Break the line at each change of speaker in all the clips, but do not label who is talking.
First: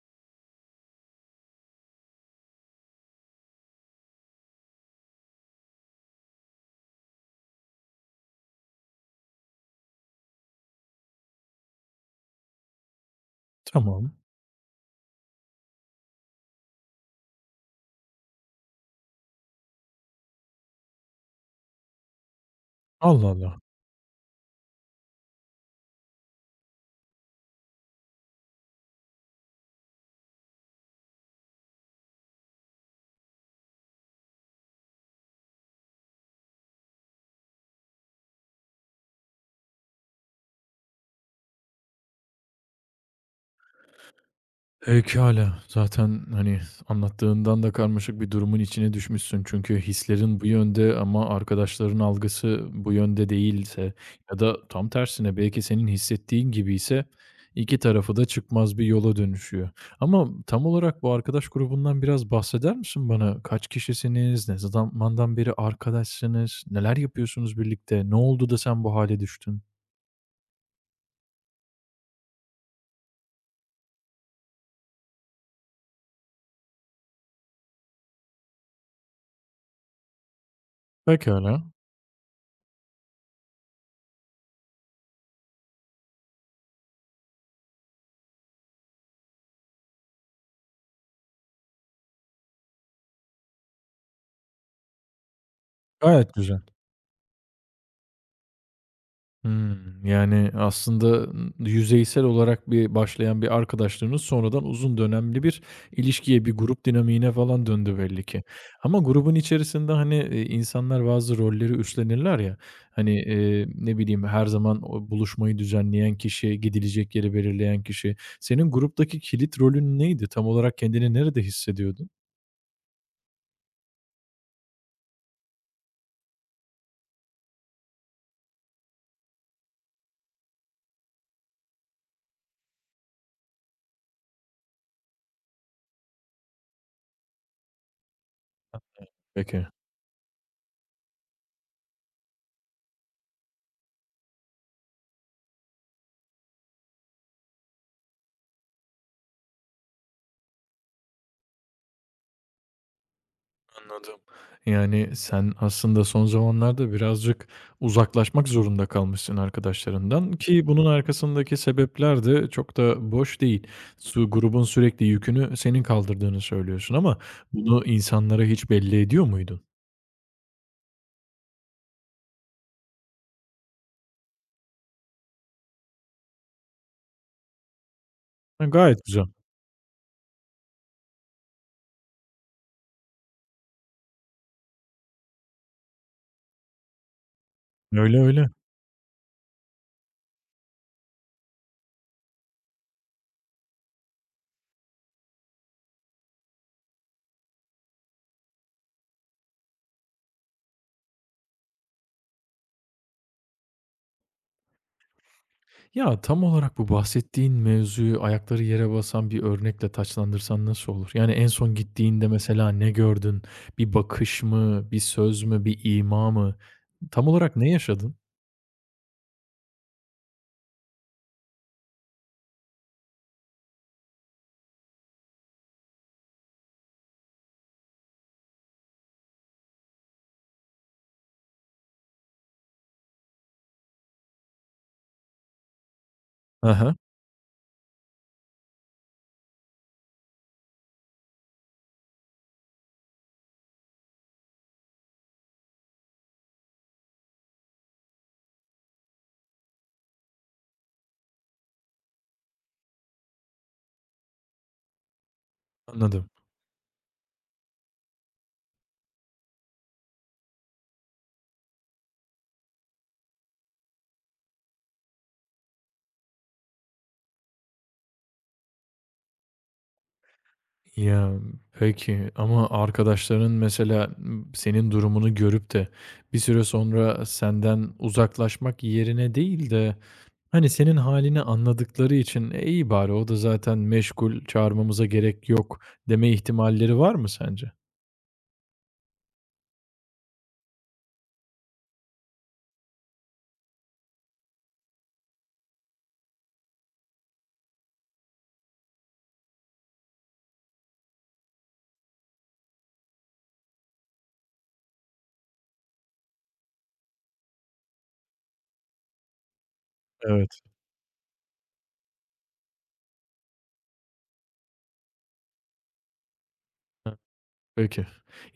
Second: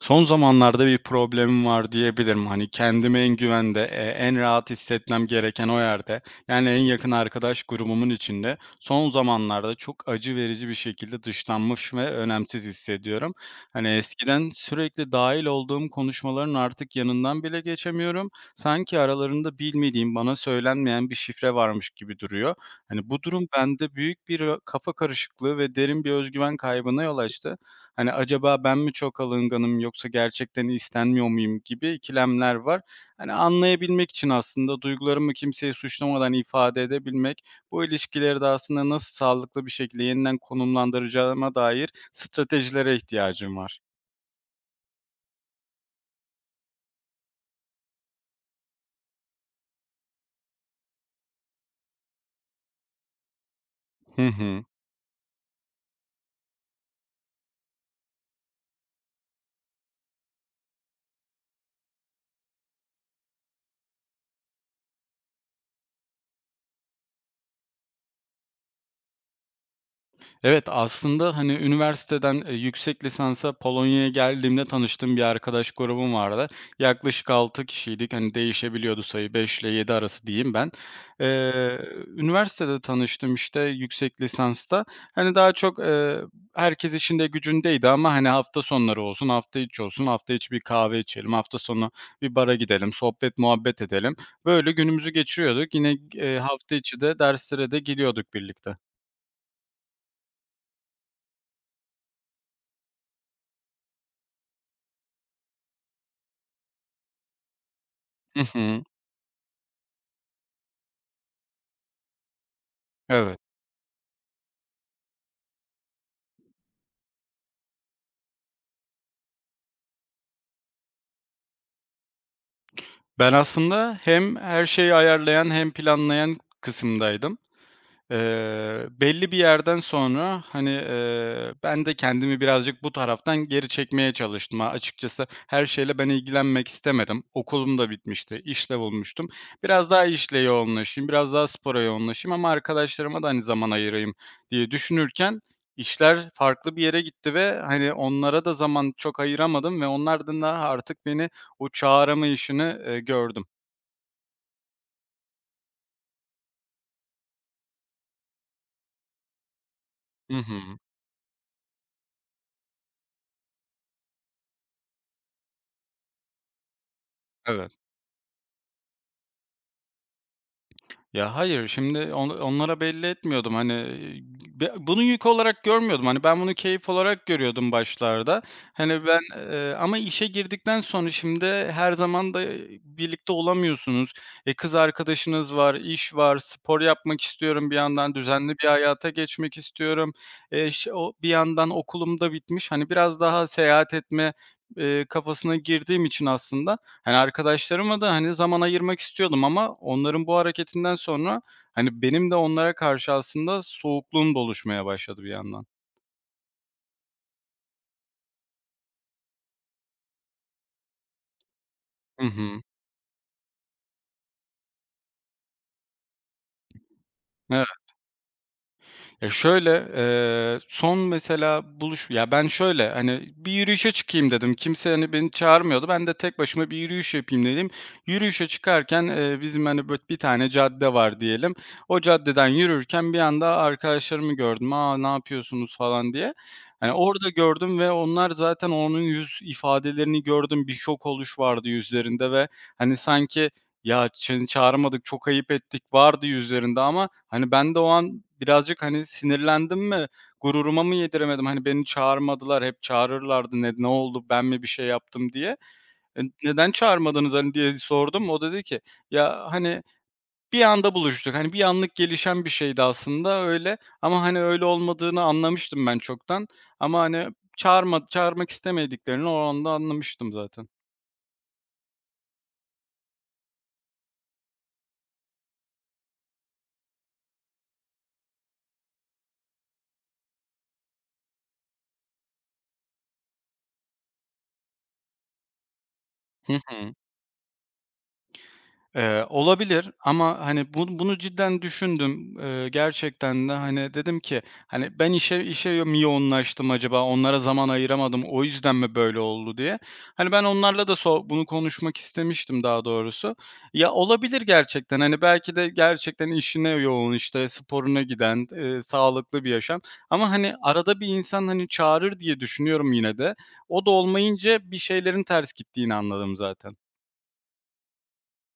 Son zamanlarda bir problemim var diyebilirim. Hani, kendimi en güvende, en rahat hissetmem gereken o yerde, yani, en yakın arkadaş grubumun içinde son zamanlarda çok acı verici bir şekilde dışlanmış ve önemsiz hissediyorum. Hani,
Tamam.
eskiden sürekli dahil olduğum konuşmaların artık yanından bile geçemiyorum. Sanki aralarında bilmediğim, bana söylenmeyen bir şifre varmış gibi duruyor. Hani, bu
Allah
durum
Allah.
bende büyük bir, kafa karışıklığı ve derin bir özgüven kaybına yol açtı. Hani, acaba ben mi çok alınganım yoksa gerçekten istenmiyor muyum gibi ikilemler var. Hani, anlayabilmek için aslında duygularımı kimseyi suçlamadan ifade edebilmek, bu ilişkileri de aslında nasıl sağlıklı bir şekilde yeniden konumlandıracağıma dair stratejilere ihtiyacım var.
Pekâlâ. Zaten, hani, anlattığından da karmaşık bir durumun içine düşmüşsün. Çünkü hislerin bu yönde ama arkadaşların algısı bu yönde değilse
Hı
ya
hı.
da tam tersine belki senin hissettiğin gibi ise 2 tarafı da çıkmaz bir yola dönüşüyor. Ama tam olarak bu arkadaş grubundan biraz bahseder misin bana? Kaç kişisiniz? Ne zamandan beri arkadaşsınız? Neler yapıyorsunuz birlikte? Ne oldu da sen bu hale düştün?
Evet, aslında, hani, üniversiteden, yüksek lisansa Polonya'ya geldiğimde tanıştığım bir arkadaş grubum vardı. Yaklaşık 6 kişiydik. Hani, değişebiliyordu sayı, 5 ile 7 arası diyeyim ben.
Pekâlâ.
Eee, Üniversitede tanıştım, işte, yüksek lisansta. Hani, daha çok, herkes işinde gücündeydi ama, hani, hafta sonları olsun, hafta içi olsun, hafta içi bir kahve içelim, hafta sonu bir bara gidelim, sohbet muhabbet edelim. Böyle günümüzü geçiriyorduk. Yine,
Gayet güzel.
hafta içi de derslere de gidiyorduk birlikte.
Hımm. Yani, aslında, yüzeysel olarak bir başlayan bir arkadaşlığınız sonradan uzun dönemli bir ilişkiye, bir grup dinamiğine falan döndü belli
Hı
ki.
hı.
Ama grubun içerisinde, hani, insanlar bazı rolleri üstlenirler ya, hani,
Evet.
ne bileyim, her zaman o buluşmayı düzenleyen kişi, gidilecek yeri belirleyen kişi. Senin gruptaki kilit rolün neydi? Tam olarak kendini nerede hissediyordun
Ben aslında hem her şeyi ayarlayan hem planlayan kısımdaydım. Belli bir yerden sonra, hani, ben de kendimi birazcık bu taraftan geri çekmeye çalıştım. Açıkçası her şeyle ben ilgilenmek istemedim. Okulum da bitmişti, işle bulmuştum.
peki?
Biraz daha işle yoğunlaşayım, biraz daha spora yoğunlaşayım ama arkadaşlarıma da, hani, zaman ayırayım diye düşünürken işler farklı bir yere gitti ve, hani, onlara da zaman çok ayıramadım ve onlardan da artık beni o çağırma işini, gördüm.
Anladım. Yani, sen aslında son zamanlarda birazcık uzaklaşmak zorunda kalmışsın arkadaşlarından
Hı
ki
hı.
bunun arkasındaki sebepler de çok da boş değil. Su grubun sürekli yükünü senin kaldırdığını söylüyorsun ama
Evet.
bunu insanlara hiç belli ediyor muydun?
Ya, hayır, şimdi onlara belli etmiyordum. Hani, bunu yük olarak görmüyordum. Hani, ben bunu keyif olarak görüyordum başlarda.
Ha, gayet
Hani, ben,
güzel.
ama işe girdikten sonra şimdi her zaman da, birlikte olamıyorsunuz. Kız arkadaşınız var, iş var, spor yapmak istiyorum bir yandan,
Öyle, öyle.
düzenli bir hayata geçmek istiyorum. Ş O bir yandan okulum da bitmiş. Hani, biraz daha seyahat etme, kafasına girdiğim için aslında, hani, arkadaşlarıma da, hani, zaman ayırmak istiyordum ama onların bu hareketinden sonra, hani, benim de onlara karşı aslında soğukluğum da oluşmaya başladı bir yandan.
Ya, tam olarak bu bahsettiğin mevzuyu ayakları yere basan bir örnekle taçlandırsan nasıl olur? Yani, en son
Hı
gittiğinde
hı.
mesela ne gördün? Bir bakış mı, bir söz mü, bir ima mı? Tam olarak
Evet.
ne yaşadın?
Ya, şöyle, son mesela buluş ya, ben şöyle, hani, bir yürüyüşe çıkayım dedim. Kimse, hani, beni çağırmıyordu. Ben de tek başıma bir yürüyüş yapayım dedim. Yürüyüşe çıkarken, bizim, hani, böyle bir tane cadde var diyelim. O caddeden yürürken bir anda arkadaşlarımı gördüm. "Aa, ne yapıyorsunuz?" falan diye.
Hı
Hani,
hı,
orada gördüm ve onlar zaten onun yüz ifadelerini gördüm. Bir şok oluş vardı yüzlerinde ve, hani, sanki ya, seni çağıramadık, çok ayıp ettik vardı yüzlerinde ama, hani, ben de o an birazcık, hani, sinirlendim mi, gururuma mı yediremedim? Hani, beni çağırmadılar, hep çağırırlardı. Ne oldu, ben mi bir şey yaptım diye.
anladım.
"Neden çağırmadınız?" hani, diye sordum. O dedi ki, "Ya, hani, bir anda buluştuk. Hani, bir anlık gelişen bir şeydi aslında öyle ama, hani, öyle olmadığını anlamıştım ben çoktan ama, hani, çağırmak istemediklerini o anda anlamıştım zaten."
Ya, peki ama arkadaşların mesela, senin durumunu görüp de bir süre sonra senden uzaklaşmak yerine değil de, hani, senin halini anladıkları için, "E, iyi bari o da zaten meşgul, çağırmamıza gerek yok." deme
Hı hı.
ihtimalleri var mı sence?
Olabilir ama, hani, bunu cidden düşündüm. Gerçekten de, hani, dedim ki, hani, ben işe mi yoğunlaştım acaba? Onlara zaman ayıramadım, o yüzden mi böyle oldu diye. Hani, ben onlarla da bunu konuşmak istemiştim daha doğrusu. Ya, olabilir gerçekten, hani, belki de gerçekten işine yoğun, işte, sporuna giden, sağlıklı bir yaşam ama, hani,
Evet.
arada bir insan, hani, çağırır diye düşünüyorum yine de. O da olmayınca bir şeylerin ters gittiğini anladım zaten.
Peki.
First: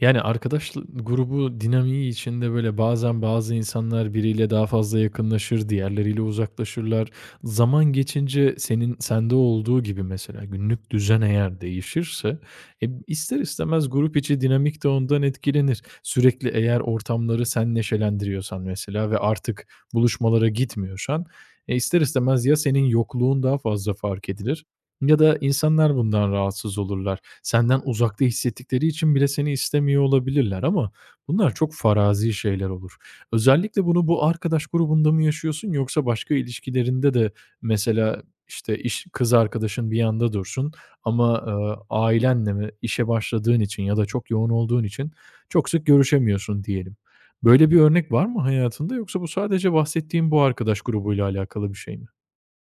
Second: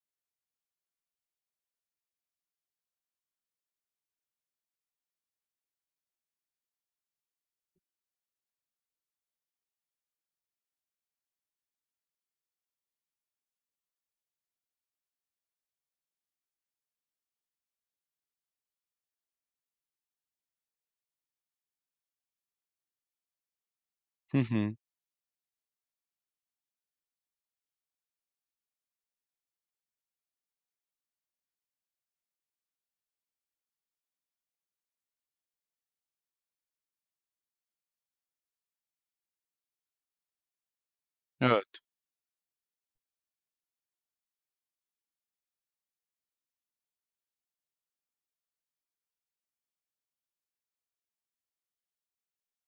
Yani arkadaş grubu dinamiği içinde, böyle, bazen bazı insanlar biriyle daha fazla yakınlaşır, diğerleriyle uzaklaşırlar. Zaman geçince senin sende olduğu gibi mesela günlük düzen eğer değişirse, e, ister istemez grup içi dinamik de ondan etkilenir. Sürekli eğer ortamları sen neşelendiriyorsan mesela ve artık buluşmalara gitmiyorsan, e, ister istemez ya senin yokluğun daha fazla fark
Hı
edilir
hı.
ya da insanlar bundan rahatsız olurlar. Senden uzakta hissettikleri için bile seni istemiyor olabilirler ama bunlar çok farazi şeyler olur. Özellikle bunu bu arkadaş grubunda mı yaşıyorsun yoksa başka ilişkilerinde de mesela, işte, iş kız arkadaşın bir yanda dursun ama,
Evet.
ailenle mi işe başladığın için ya da çok yoğun olduğun için çok sık görüşemiyorsun diyelim. Böyle bir örnek var mı hayatında yoksa bu sadece bahsettiğim bu arkadaş grubuyla alakalı bir şey mi?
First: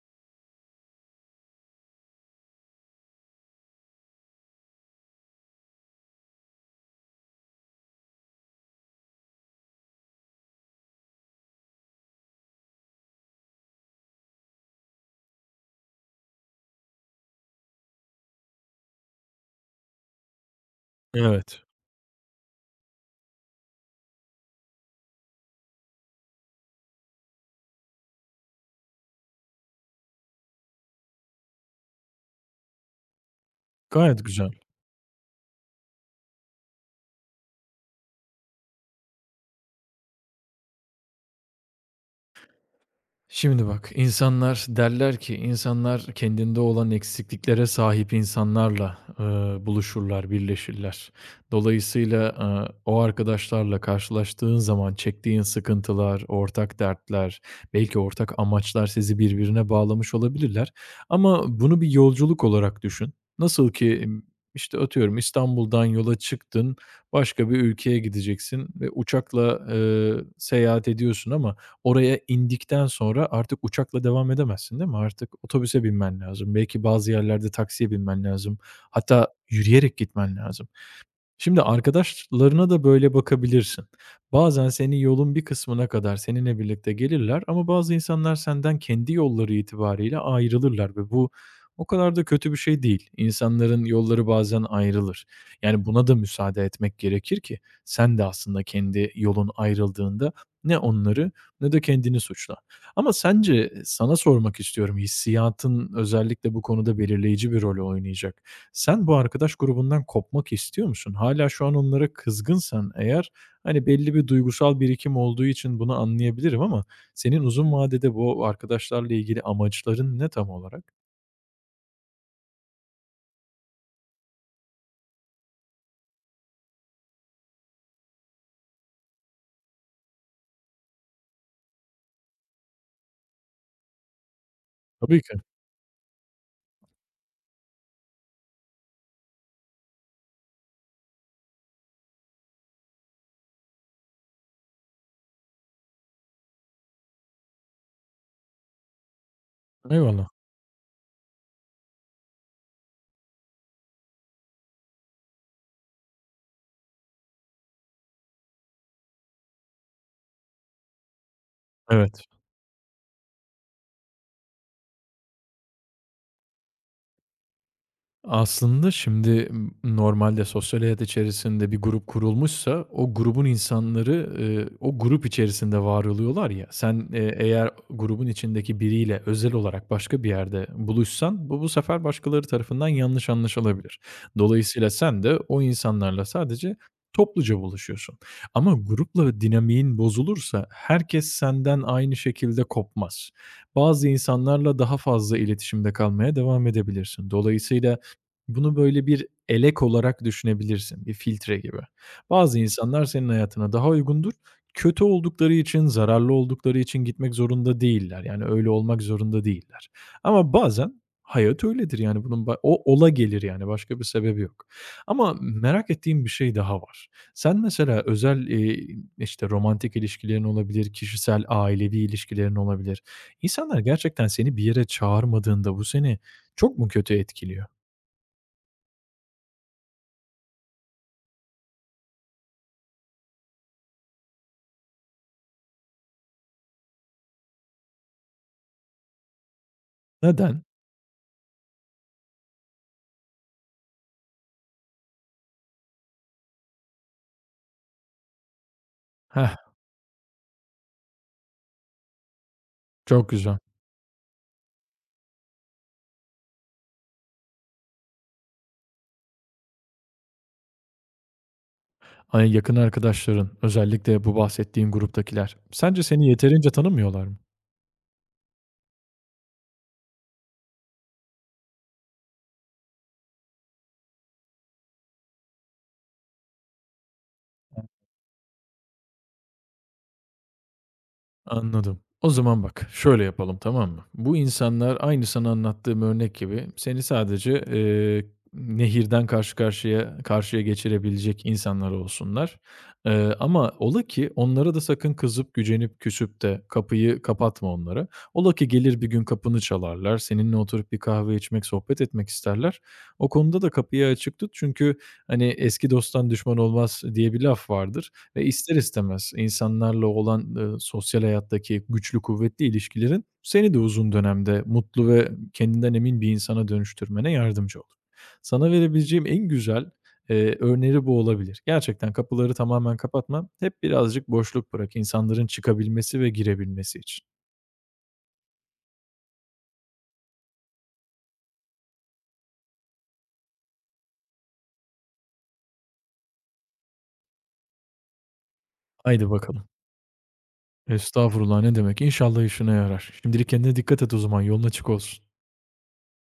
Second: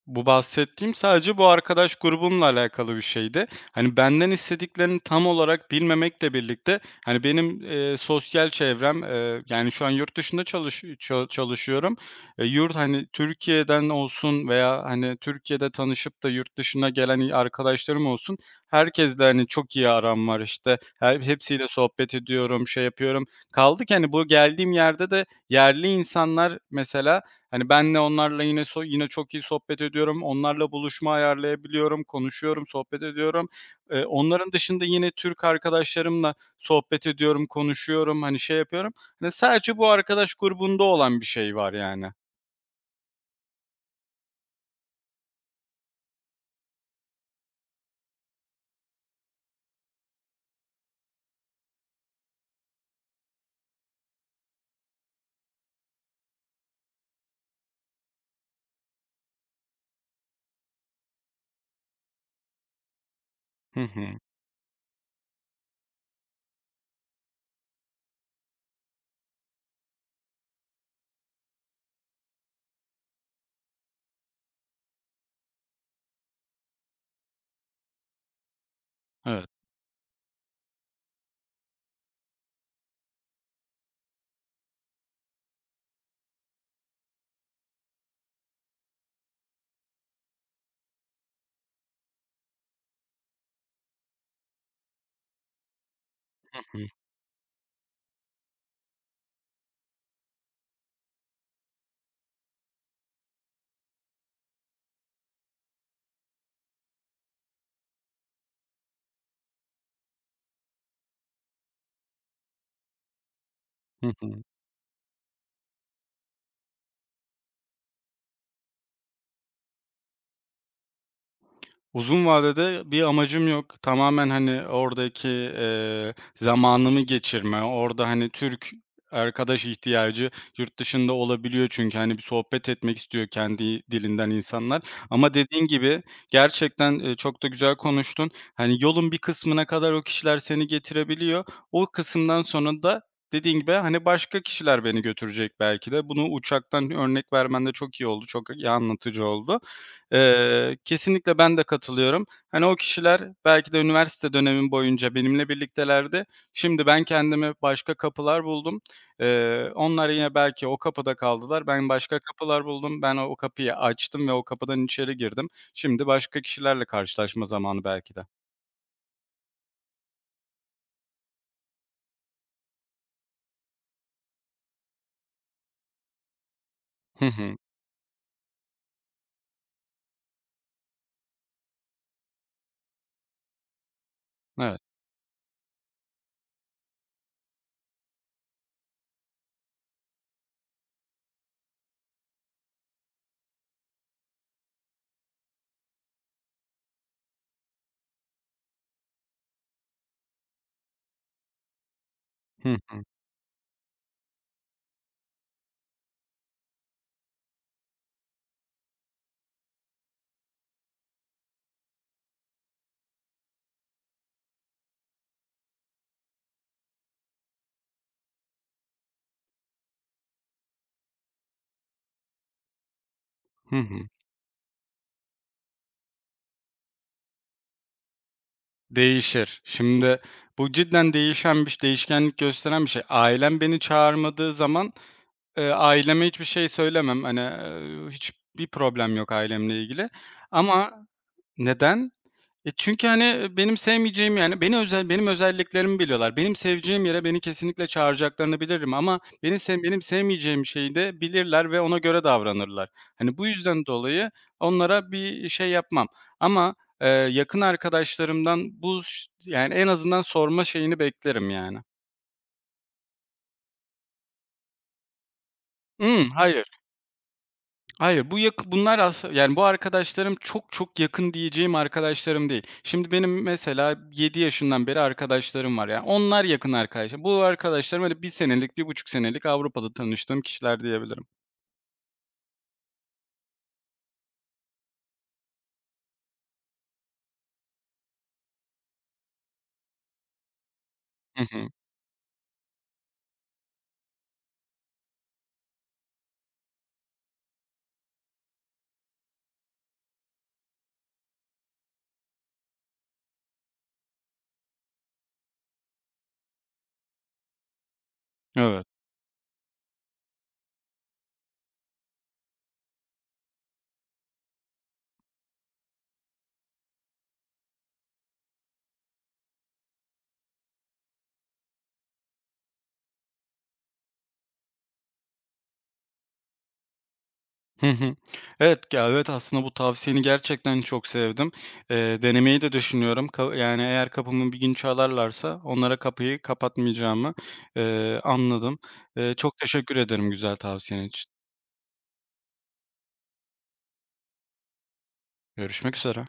Bu bahsettiğim sadece bu arkadaş grubumla alakalı bir şeydi. Hani, benden istediklerini tam olarak bilmemekle birlikte, hani, benim, sosyal çevrem, yani, şu an yurt dışında çalışıyorum. Hani, Türkiye'den olsun veya, hani, Türkiye'de tanışıp da yurt dışına gelen arkadaşlarım olsun, herkesle, hani, çok iyi aram var, işte.
Evet,
Hepsiyle sohbet ediyorum, şey yapıyorum. Kaldı ki, hani, bu geldiğim yerde de yerli insanlar mesela, hani, benle onlarla yine çok iyi sohbet ediyorum. Onlarla buluşma ayarlayabiliyorum, konuşuyorum, sohbet ediyorum.
gayet güzel.
Onların dışında yine Türk arkadaşlarımla sohbet ediyorum, konuşuyorum, hani, şey yapıyorum. Hani, sadece bu arkadaş grubunda olan bir şey var yani.
Şimdi bak, insanlar derler ki insanlar kendinde olan eksikliklere sahip insanlarla, buluşurlar, birleşirler. Dolayısıyla, o arkadaşlarla karşılaştığın zaman çektiğin sıkıntılar, ortak dertler, belki ortak amaçlar sizi birbirine bağlamış olabilirler ama bunu bir yolculuk olarak düşün. Nasıl
Hı
ki,
hı.
işte, atıyorum İstanbul'dan yola çıktın, başka bir ülkeye gideceksin ve uçakla, seyahat ediyorsun ama oraya indikten sonra artık uçakla devam edemezsin, değil mi? Artık otobüse binmen lazım. Belki bazı yerlerde taksiye binmen lazım. Hatta
Evet.
yürüyerek gitmen lazım. Şimdi arkadaşlarına da böyle bakabilirsin. Bazen seni yolun bir kısmına kadar seninle birlikte gelirler ama bazı insanlar senden kendi yolları itibariyle ayrılırlar ve bu o kadar da kötü bir şey değil. İnsanların yolları bazen ayrılır. Yani buna da müsaade
Hı hı.
etmek gerekir ki sen de aslında kendi yolun ayrıldığında ne onları ne de kendini suçla. Ama sence sana sormak istiyorum, hissiyatın özellikle bu konuda belirleyici bir rol oynayacak. Sen bu arkadaş grubundan kopmak istiyor musun? Hala şu an onlara kızgınsan eğer, hani,
Hı
belli bir
hı.
duygusal birikim olduğu için bunu anlayabilirim ama senin uzun vadede bu arkadaşlarla ilgili amaçların ne tam olarak?
Uzun vadede bir amacım yok. Tamamen, hani, oradaki, zamanımı geçirme, orada, hani, Türk arkadaş ihtiyacı yurt dışında olabiliyor çünkü, hani, bir sohbet etmek istiyor kendi dilinden insanlar
Tabii
ama
ki.
dediğin gibi gerçekten, çok da güzel konuştun. Hani, yolun bir kısmına kadar o kişiler seni getirebiliyor. O kısımdan sonra da dediğin gibi, hani, başka kişiler beni götürecek belki de. Bunu uçaktan örnek vermen de çok iyi oldu, çok iyi anlatıcı oldu.
Eyvallah.
Kesinlikle ben de katılıyorum. Hani, o kişiler belki de üniversite dönemim boyunca benimle birliktelerdi. Şimdi ben kendime başka kapılar buldum. Onlar yine belki o kapıda kaldılar. Ben başka
Evet.
kapılar buldum. Ben o kapıyı açtım ve o kapıdan içeri girdim. Şimdi başka kişilerle karşılaşma zamanı belki de.
Aslında şimdi, normalde sosyal hayat içerisinde bir grup kurulmuşsa o grubun insanları, o grup içerisinde var oluyorlar ya. Sen,
Hı hı.
eğer grubun içindeki biriyle özel olarak başka bir yerde buluşsan bu sefer başkaları tarafından yanlış anlaşılabilir.
Evet.
Dolayısıyla sen de o insanlarla sadece topluca buluşuyorsun. Ama grupla dinamiğin bozulursa herkes senden aynı şekilde kopmaz. Bazı insanlarla daha fazla iletişimde kalmaya devam edebilirsin. Dolayısıyla bunu böyle bir elek olarak düşünebilirsin, bir filtre gibi. Bazı
Hı hı.
insanlar senin hayatına daha uygundur. Kötü oldukları için, zararlı oldukları için gitmek zorunda değiller. Yani öyle olmak zorunda değiller. Ama bazen hayat öyledir, yani bunun o ola gelir, yani başka bir sebebi yok. Ama merak ettiğim bir şey daha var. Sen mesela özel, işte, romantik ilişkilerin olabilir, kişisel ailevi ilişkilerin olabilir. İnsanlar
Hı
gerçekten seni bir yere çağırmadığında bu seni çok mu kötü etkiliyor?
Değişir. Şimdi bu cidden değişen, bir değişkenlik gösteren bir şey. Ailem beni çağırmadığı zaman, aileme hiçbir şey söylemem. Hani, hiçbir problem yok ailemle ilgili
Neden?
ama neden? Çünkü, hani, benim sevmeyeceğim, yani, benim özelliklerimi biliyorlar. Benim seveceğim yere beni kesinlikle çağıracaklarını bilirim ama
Heh,
benim sevmeyeceğim şeyi de bilirler ve ona göre davranırlar.
çok
Hani, bu
güzel.
yüzden dolayı onlara bir şey yapmam ama, yakın arkadaşlarımdan bu ş yani, en azından sorma şeyini beklerim yani.
Ay, yakın arkadaşların, özellikle bu bahsettiğin gruptakiler, sence seni
"Hımm, hayır."
yeterince tanımıyorlar mı?
Hayır, bu yak bunlar yani bu arkadaşlarım çok çok yakın diyeceğim arkadaşlarım değil. Şimdi benim mesela 7 yaşından beri arkadaşlarım var. Yani onlar yakın arkadaşlarım. Bu arkadaşlarım öyle 1 senelik, 1,5 senelik Avrupa'da tanıştığım kişiler diyebilirim.
Anladım. O zaman bak, şöyle yapalım, tamam mı? Bu insanlar aynı sana anlattığım örnek gibi seni sadece, nehirden karşıya karşıya
Hı
geçirebilecek
hı.
insanlar olsunlar. Ama ola ki onlara da sakın kızıp, gücenip, küsüp de kapıyı kapatma onlara. Ola ki gelir bir gün kapını çalarlar, seninle oturup bir kahve içmek, sohbet etmek isterler. O konuda da kapıyı açık tut çünkü, hani, "Eski dosttan düşman olmaz." diye bir laf vardır. Ve ister
Evet.
istemez insanlarla olan, sosyal hayattaki güçlü kuvvetli ilişkilerin seni de uzun dönemde mutlu ve kendinden emin bir insana dönüştürmene yardımcı olur. Sana verebileceğim en güzel, örneği bu olabilir. Gerçekten kapıları tamamen kapatma, hep birazcık boşluk bırak insanların çıkabilmesi ve girebilmesi için.
Hı hı. Evet, ya, evet aslında bu tavsiyeni gerçekten çok sevdim. Denemeyi de düşünüyorum. Yani eğer kapımı bir gün çalarlarsa onlara kapıyı kapatmayacağımı, anladım.
Haydi
Çok
bakalım.
teşekkür ederim güzel tavsiyen için.
Estağfurullah, ne demek. İnşallah işine yarar. Şimdilik kendine dikkat et o zaman, yolun açık olsun.
Görüşmek üzere.